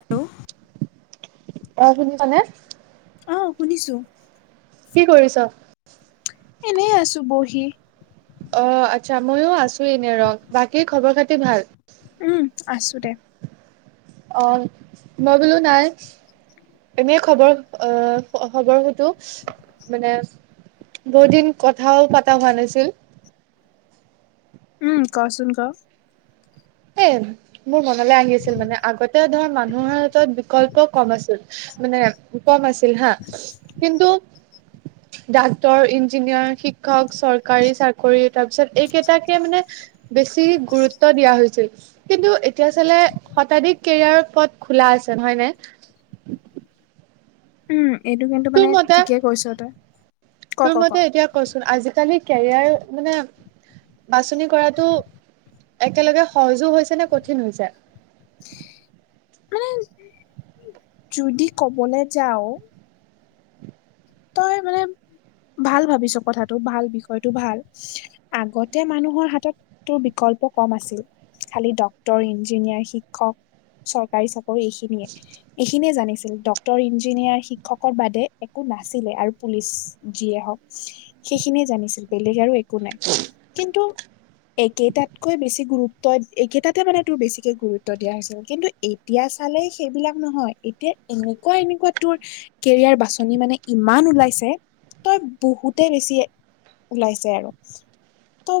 Hello. অ', শুনিছানে? আহ শুনিছোঁ। কি কৰিছা? এনেই আছোঁ বহি। অ', আচ্ছা মইো আছোঁ এনে ৰ, বাকী খবৰ খাতি ভাল? উম, আছোঁ দে। অ', মই বোলো নাই, এনেই খবৰ আহ খবৰ সতো [unintelligible] মানে বহুত দিন কথাও পতা হোৱা নাছিল। উম, কচোন ক। এ, মোৰ মনলৈ আহি আছিল মানে, আগতে ধৰ মানুহৰ হাতত বিকল্প কম আছিল। মানে দুটা ওলাছিল [unintelligible] হা কিন্তু, ডাক্তৰ, ইঞ্জিনিয়াৰ, শিক্ষক চৰকাৰী চাকৰি তাৰ পিছত এইকেইটাকে মানে, বেছি গুৰুত্ব দিয়া হৈছে কিন্তু এতিয়া চালে শতাধিক কেৰিয়াৰ পথ খোলা আছে নহয়নে? উম, এইটো কিন্তু তোৰ মানে মতে ঠিকেই কৈছ তই। ক তোৰ ক ক মতে এতিয়া কচোন, আজিকালি কেৰিয়াৰ মানে বাছনি কৰাটো একেলগে সহজো হৈছে নে, কঠিন হৈছে? মানে, যদি কবলৈ যাওঁ তই মানে ভাল ভাবিছ, কথাটো ভাল বিষয়টো ভাল, আগতে মানুহৰ হাতত তোৰ বিকল্প কম আছিল, খালি ডক্তৰ, ইঞ্জিনিয়াৰ, শিক্ষক চৰকাৰী চাকৰি এইখিনিয়ে, এইখিনিয়ে জানিছিল ডক তৰ, ইঞ্জিনিয়াৰ, শিক্ষকৰ বাদে একো নাই ছিলে আৰু পুলিচ যিয়ে হওঁক, সেইখিনিয়ে জানিছিল বেলেগ আৰু একো একো নাই, কিন্তু একেইটাতকৈ বেছি গুৰুত্ব, একেইটাতে মানে তোৰ বেছিকে গুৰুত্ব দিয়া হৈছিল, কিন্তু এতিয়া চালে সেইবিলাক নহয়, এতিয়া এনেকুৱা এনেকুৱা তোৰ কেৰিয়াৰ বাছনি মানে ইমান ওলাইছে, তই বহুতে বেছি ওলাইছে আৰু। ত'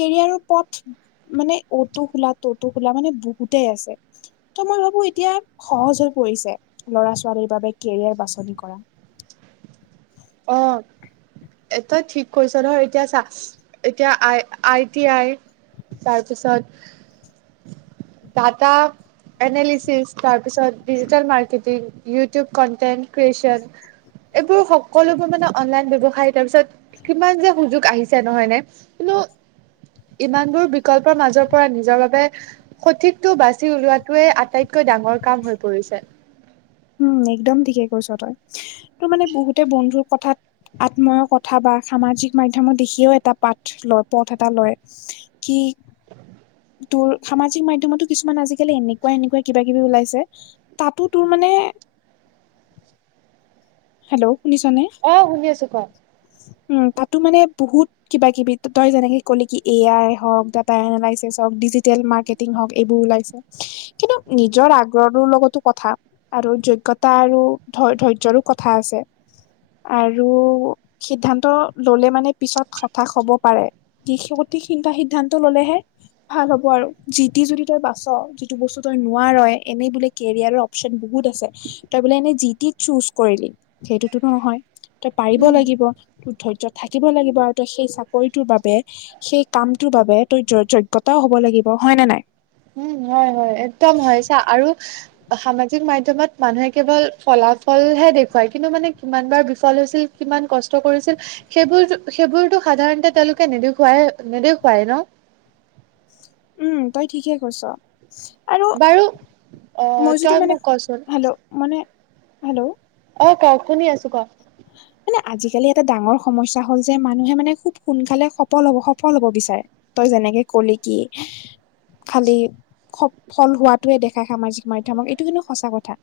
কেৰিয়াৰৰ পথ মানে অটো খোলা, তটো খোলা, মানে বহুতেই আছে। ত' মই ভাবোঁ, এতিয়া সহজ হৈ পৰিছে ল'ৰা ছোৱালীৰ বাবে কেৰিয়াৰ বাছনি কৰা। অঁ। এটাই ঠিক কৈছ নহয়, এতিয়া চা এতিয়া আই আই টি আই তাৰ পিছত, টাটা এনালিচিছ, তাৰপিছত digital marketing YouTube content, creation এইবোৰ সকলোবোৰ মানে অনলাইন ব্যৱসায়, তাৰ পিছত কিমান যে সুযোগ আহিছে নহয় নে, কিন্তু ইমান বোৰ বিকল্পৰ মাজৰ পৰা নিজৰ বাবে, সঠিকতটো বাচি উলিওৱাতোৱে আটাইত কৈ ডাঙৰ কাম হৈ পৰিছে। উম, একদম ঠিকে কৈছ তই, তোৰ মানে বহুতে বন্ধুৰ কথাত আত্ময়ৰ কথা বা সামাজিক মাধ্যমত দেখিয়ও এটা পাঠ লয়, পথ এটা লয়। কি? তোৰ সামাজিক মাধ্যমতো কিছুমান আজিকালি এনেকুৱা এনেকুৱাই কিবা কিবি ওলাইছে। তাতো তোৰ মানে। হেল্ল' শুনিছনে? অহ, শুনি আছো ক'। উম' তাতো মানে বহুত। কিবা-কিবি তই যেনেকে ক'লে কি এয়াই হওঁক, ডাটা এনালিচিচ হওঁক, ডিজিটেল মাৰ্কেটিং হওঁক, এইবোৰ ওলাইছে। কিন্তু নিজৰ আগ্ৰহটোৰ লগতো কথা। আৰু যোগ্যতা আৰু ধৈ অধৈৰ্য্যৰো কথা আছে। আৰু সিদ্ধান্ত ল'লে মানে পিছত হতাশ হ'ব পাৰে। যি সঠিক সি সিদ্ধান্ত ললেহে। ভাল হ'ব আৰু যিটি যদি তই বাচ' যিটো বস্তু তই নোৱাৰ'ই এনেই বোলে কেৰিয়াৰক। [unintelligible] বহুত আছে তই বোলে এনেই যিতি ছোচ কৰিলি সেইটোতো নহয় তই পাৰিব উম লাগিব। ধৈৰ্য থাকিব লাগিব আৰু তই সেই চাকৰিটোৰ বাবে। সেই কামটোৰ বাবে তই য যোগ্যতাও হ'ব লাগিব হয় নে নাই। উম' হয়, হয় একদম হয় চা আৰু। সামাজিক মাধ্যমত মানুহে কেৱল ফলাফলহে দেখুৱায় কিন্তু মানে কিমান বাৰ বিফল হৈছিল-। কিমান কষ্ট কৰিছিল। সেইবোৰ সেইবোৰতো সাধাৰণতে তেওঁলোকে নেদেখুৱাই নেদেখুৱাই ন'। উম' তই ঠিকেই কৈছ আৰু বাৰু অ মই তই যদি মানে, মোক কচোন হেল্ল'। মানে, হেল্ল'। অহ, কওঁক শুনি আছোঁ কওঁক। মানে আজিকালি এটা ডাঙৰ সমস্যা হ'ল যে মানুহে মানে খুব সোনকালে সফল হব সফল হ'ব বিচাৰে। তই যেনেকে কলি কি? খালি সফল হোৱাাতোৱে দেখায় সামাজিক মাধ্যমক এইটো কিন্তু সঁচা কথা। য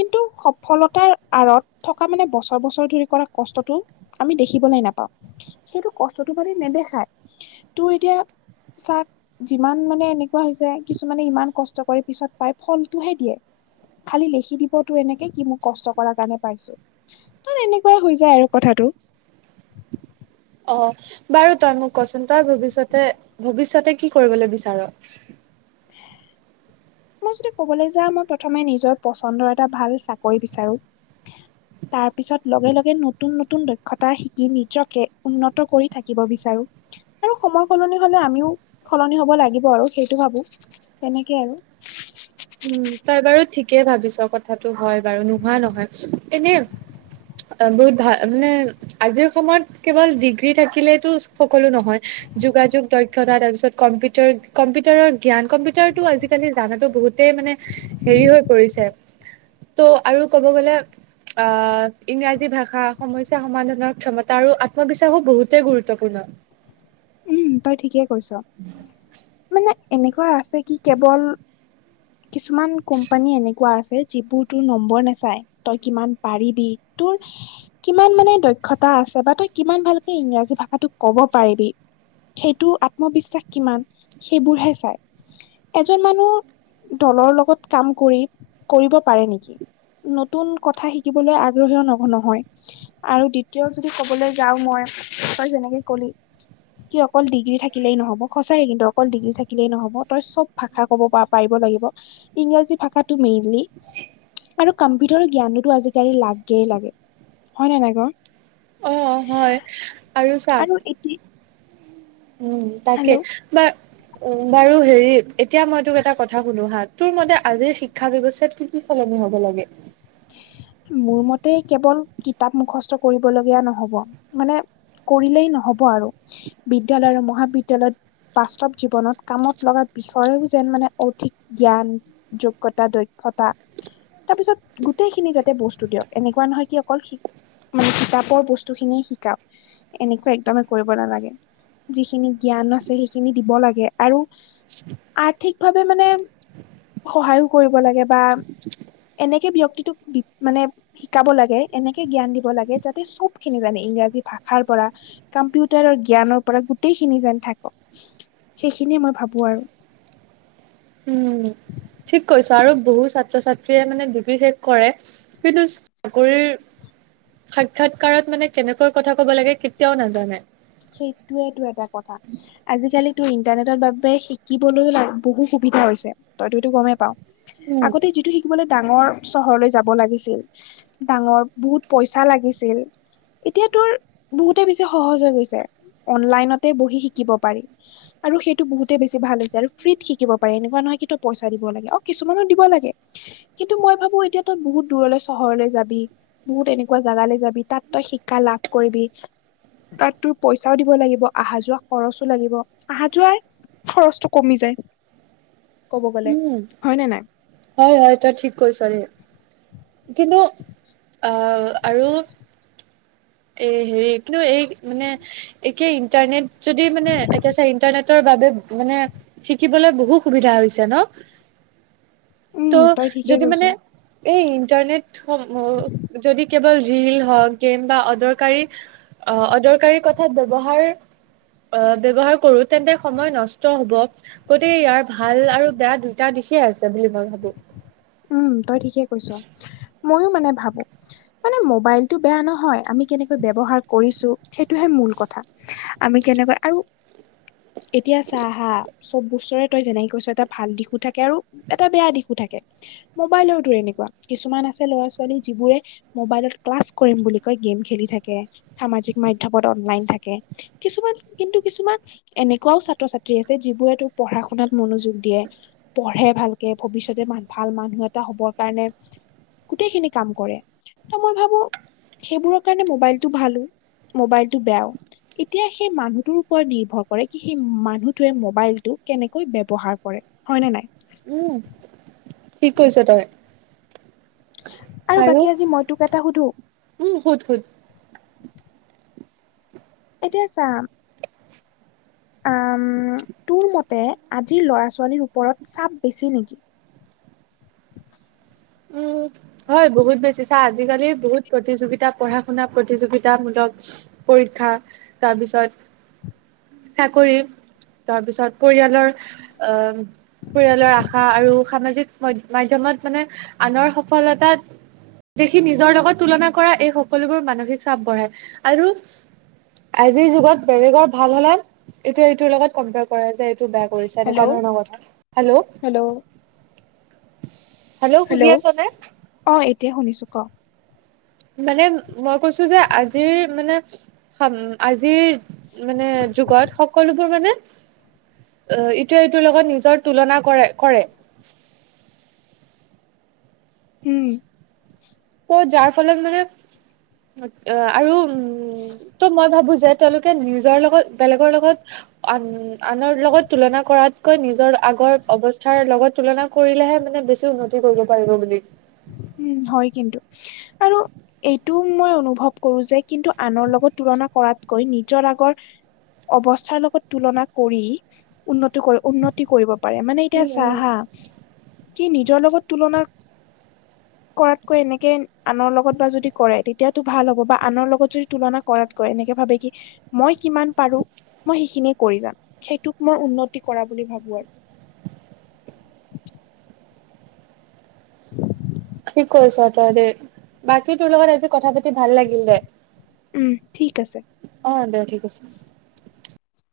কিন্তু সফলতাৰ আঁৰত থকা মানে বছৰ বছৰ ধৰি। কম কষ্টটো আমি দেখিবলৈ নাপাওঁ সেইটো কষ্টটো মানে নেদেখায়। তোৰ এতিয়া চাক। যিমান মানে এনেকুৱা হৈছে, কিছুমানে ইমান কষ্ট কৰি পিছত পাই ফলটোহে দিয়ে। খালি লিখি দিবতো এনেকে কি মোক কষ্ট কৰাৰ কাৰণে পাইছো ত এনেে। হৈ যায় আৰু কথাটো। অহ, বাৰু তই মোক কচোন তই ভৱিষ্যতে-ভৱিষ্যতে কি কৰিবলৈ বিচাৰ? [inaudible] মই যদি কবলৈ যাওঁ মই প্ৰথমে নিজৰ পচন্দৰ এটা ভাল চাকৰি বিচাৰো। উ [inaudible] তাৰপিছত লগে-লগে নতুন-নতুন দক্ষতা শিকি নিজকে উন্নত কৰি থাকিব বিচাৰোঁ। আৰু সময় সলনি হ'লে আমিও সলনি হ'ব লাগিব আৰু সেইটো ভাবোঁ। তেনেকে আৰু। উম' তই বাৰু ঠিকেই ভাবিছ কথাটো হয়। বাৰু নোহোৱা নহয় এনে অহ' বহুত ভাল মানে আজিৰ সময়ত কেৱল ডিগ্ৰী থাকিলেতো সকলো নহয় যোগাযোগ দক্ষতা তাৰপিছত কম্পিউ কম্পিটাৰৰ জ্ঞান কম্পিউটাৰটো আজিকালি জানাতো বহুত এই মানে হেৰি হৈ পৰিছে ত' আৰু ক'ব গ'লে অহ' ইংৰাজী ভাষা সমস্যা সমাধানৰ ক্ষমতা আৰু আত্মবিশ্বাসো বহুতেই গুৰুত্বপূৰ্ণ। উম' তই ঠিকে কৈছ মানে এনেকুৱা আছে কি কেৱল কিছুমান কোম্পানী এনেকে কোৱা আছে যিবোৰ তোৰ নম্বৰ নাচায় তই কিমান পাৰিবি তোৰ কিমান মানে দক্ষতা আছে বা তই কিমান ভালকে ইংৰাজী ভাষাটোক ক'ব পাৰিবি সেইটো আত্মবিশ্বাস কিমান সেইবোৰহে চাই। এজন মানুহ দলৰ লগত কাম কৰি কৰিব পাৰে নেকি? নতুন কথা শিকিবলৈ আগ্ৰহ ধৰ ন-নহয়। আৰু দ্বিতীয় যদি ক'বলৈ যাওঁ মই, তই যেনেকে কলি। কি অকল ডিগ্ৰী থাকিলেই নহ'ব। সঁচাকে কিন্তু অকল ডিগ্ৰী থাকিলেই নহ'ব, তই চব ভাষা ক'ব পা-পাৰিব লাগিব। ইংৰাজী ভাষাটো মেইনলি। আৰু কম্পিউটাৰ জ্ঞানোতো আজিকালি লাগেই লাগে হয়নে নাই ক'। অহ, হয়। আৰু এটি উম, তাকে বা উম, বাৰু হেৰি। এতিয়া মই তোক এটা কথা শুধো হা। তোৰ মতে আজিৰ শিক্ষা ব্যৱস্থাত কি কি সলনি হ'ব লাগে? মোৰ মতে কেৱল কিতাপ মুখস্থ কৰিবলগীয়া নহ'ব মানে কৰিলেই নহ'ব আৰু বিদ্যয়ালয় আৰু মহাবিদ্যালয়ত বাস্তৱ জীৱনত কামত লগা বিষয়ৰ, যেন মানে অধিক জ্ঞান। যোগ্যতা দক্ষতা তাৰপিছত গোটেইখিনি যাতে বস্তু দিয়ক, এনেকুৱা নহয় কি অকল শি মানে কিতাপৰ বস্তুখিনিয়ে শিকাওক। এনেকুৱা একদমেই কৰিব নালাগে। যিখিনি জ্ঞান আছে সেইখিনি দিব লাগে আৰু আৰ্থিক ভাৱে মানে সহায়ো কৰিব লাগে বা এনেকে ব্যক্তিটোক মানে শিকাব লাগে, এনেকে জ্ঞান দিব লাগে, যাতে চবখিনি জানে ইংৰাজী ভাষাৰ পৰা কম্পিউটাৰৰ জ্ঞানৰ পৰা গোটেইখিনি যেন থাকক, সেইখিনিয়ে মই ভাবোঁ আৰু। উম ঠিক কৈছ আৰু বহু ছাত্ৰ-ছাত্ৰীয়ে মানে ডিগ্ৰী শেষ কৰে। কিন্তু চাকৰিৰ সাক্ষাৎকাৰত মানে কেনেকৈ কথা কব লাগে, কেতিয়াও নাজানে। সেইটোৱেতো এটা কথা। আজিকালিতো ইণ্টাৰনেটৰ বাবে শিকিবলৈ, বহু সুবিধা হৈছে, তই সেইটো গমেই পাও। উম আগতে যিটো শিকিবলৈ ডাঙৰ চহৰলৈ যাব লাগিছিল। ডাঙৰ বহুত পইচা লাগিছিল, এতিয়া তোৰ বহুতে বেছি সহজ হৈ গৈছে। অনলাইনতে বহি শিকিব পাৰি। আৰু সেইটো বহুতেই বেছি ভাল হৈছে, আৰু ফ্ৰীত শিকিব পাৰে এনেকুৱা নহয় কি পইচা দিব লাগে অহ, কিছুমানোত দিব লাগে। কিন্তু মই ভাবোঁ এতিয়া তই বহুত দূৰলৈ চহৰলৈ যাবি। বহু তেনেকুৱা জাগালৈ যাবি, তাত তই শিক্ষা লাভ কৰিবি, তাত তোৰ পইচাও দিব লাগিব অহা যোৱা খৰচো লাগিব। অহা যোৱাৰ খৰচটো কমি যায়, ক'ব গলে উম হয়নে নাই? হয়, হয় তই ঠিক কৈছ দে, কিন্তু আ আৰু এই হেৰি, কিন্তু এই মানে একেই ইণ্টাৰনেট যদি মানে এতিয়া চা ইণ্টাৰনেট ইন্টাৰনেটৰ বাবে মানে শিকিবলৈ বহু সুবিধা হৈছে ন'। উম তো তই ঠিকে যদি কৈছ মানে এই ইন্টাৰনেটসমূহ যদি কেৱল ৰীল হওঁক, গেম বা অদৰকাৰী অহ, অদৰকাৰী কথাত ব্যয়ৱহাৰ অহ, ব্যয়ৱহাৰ কৰোঁ। তেন্তে সময় নষ্ট হ'ব গতিকে ইয়াৰ ভাল আৰু বেয়া দুইটা দিশে আছে বুলি মই ভাবোঁ। উম, তই ঠিকে কৈছ, মইয়ো মানে ভাবোঁ। মানে মবাইলতটো বেয়া নহয়, আমি কেনেকৈ ব্যৱহাৰ কৰিছোঁ সেইটোহে মূল কথা। আমি কেনেকৈ আৰু [unintelligible] এতিয়া চা হা চব বস্তুৰে তই যেনেকে কৈছ, এটা ভাল দিশো থাকে, আৰু এটা বেয়া দিশো থাকে। মোবাইলৰ তোৰ এনেকুৱা কিছুমান আছে ল'ৰা-ছোৱালী যিবোৰে মোবাইলত ক্লাছ কৰিম বুলি কৈ, গেম খেলি থাকে। সামাজিক মাধ্যমত অনলাইন থাকে, কিছুমান কিন্তু কিছুমান এনেকুৱাও ছাত্ৰ-ছাত্ৰী আছে, যিবোৰে তোক পঢ়া শুনাত মনোযোগ দিয়ে। পঢ়ে ভালকে। ভৱিষ্যতে ভাল মানুহ এটা হ'বৰ কাৰণে গোটেইখিনি কাম কৰে। ত' মই ভাবো সেইবোৰৰ কাৰণে মোবাইলটো ভালো। মোবাইলটো বেয়াও। এতিয়া সেই মানুহটোৰ ওপৰত নিৰ্ভৰ কৰে, কি সেই মানুহটোৱে মোবাইলটো কেনেকৈ ব্যৱহাৰ কৰে। হয় না নাই? উম। ঠিক কৈছ তই। আৰু বাকী আজি মই তোক এটা সুধো? উম। সোধ সোধ। এতিয়া চা আম, তোৰ মতে আজিৰ ল'ৰা-ছোৱালীৰ ওপৰত চাপ বেছি নেকি? উম। হয়, বহুত বেছি। চা আজিকালি বহুত প্ৰতিযোগিতা, পঢ়া-শুনা প্ৰতিযোগিতামূলক পৰীক্ষা, তাৰপিছত চাকৰি, তাৰপিছত পৰিয়ালৰ আ, পৰিয়ালৰ আশা আৰু সামাজিক মইদ মাধ্যমত মানে আনৰ সফলতাত দেখি নিজৰ লগত তুলনা কৰা এই সকলোবোৰ মানসিক চাপ বঢ়ায়। আৰু আজিৰ যুগত বেলেগৰ ভাল হ'লে এইটোএ এইটোৰ লগত কম্পয়াৰ কৰে যে এইটো বেয়া কৰিছা এনেকুৱা হেল্ল' ধৰণৰ কথা। হেল্ল'। শুনি হেল্ল'। আছ নে অ', এতিয়া শুনিছো ক'। মানে মই কৈছোঁ যে আজিৰ মানে সম আজিৰ মানে যুগত সকলোবোৰ মানে অ ইটোৱে ইটোৰ লগত নিজৰ তুলনা কৰে, কৰে। হম। ত', যাৰ ফলত মানে আ আৰু উম, ত' মই ভাবো যে তেওঁলোকে নিজৰ লগত বেলেগৰ লগত আন আনৰ লগত তুলনা কৰাতকৈ নিজৰ আগৰ অৱস্থাৰ লগত তুলনা কৰিলেহে মানে বেছি উন্নত তি কৰিব পাৰিব বুলি। উম, হয় কিন্তু আৰু এইটোও মই অনুভৱ কৰো যে কিন্তু আনৰ লগত তুলনা কৰাতকৈ নিজৰ আগৰ অৱস্থাৰ লগত তুলনা কৰি, উন্নতি কৰে উন্নত তি কৰিব পাৰে মানে এতিয়া উম চা উম। হা, কি নিজৰ লগত তুলনা কৰাতকৈ এনেকে আনৰ লগত বা যদি কৰে, তেতিয়াটো ভাল হ'ব বা আনৰ লগত যদি তুলনা কৰাতকৈ এনেকে ভাবে কি মই কিমান পাৰো মই সেইখিনিয়ে কৰি যাম। সেইটোক মই উন্নতি কৰা বুলি ভাবোঁ আৰু। [inaudible] ঠিক কৈছ' তই দে। বাকী তোৰ লগত আজি কথা পাতি ভাল লাগিল দে। উম, ঠিক আছে। অ' দে ঠিক আছে।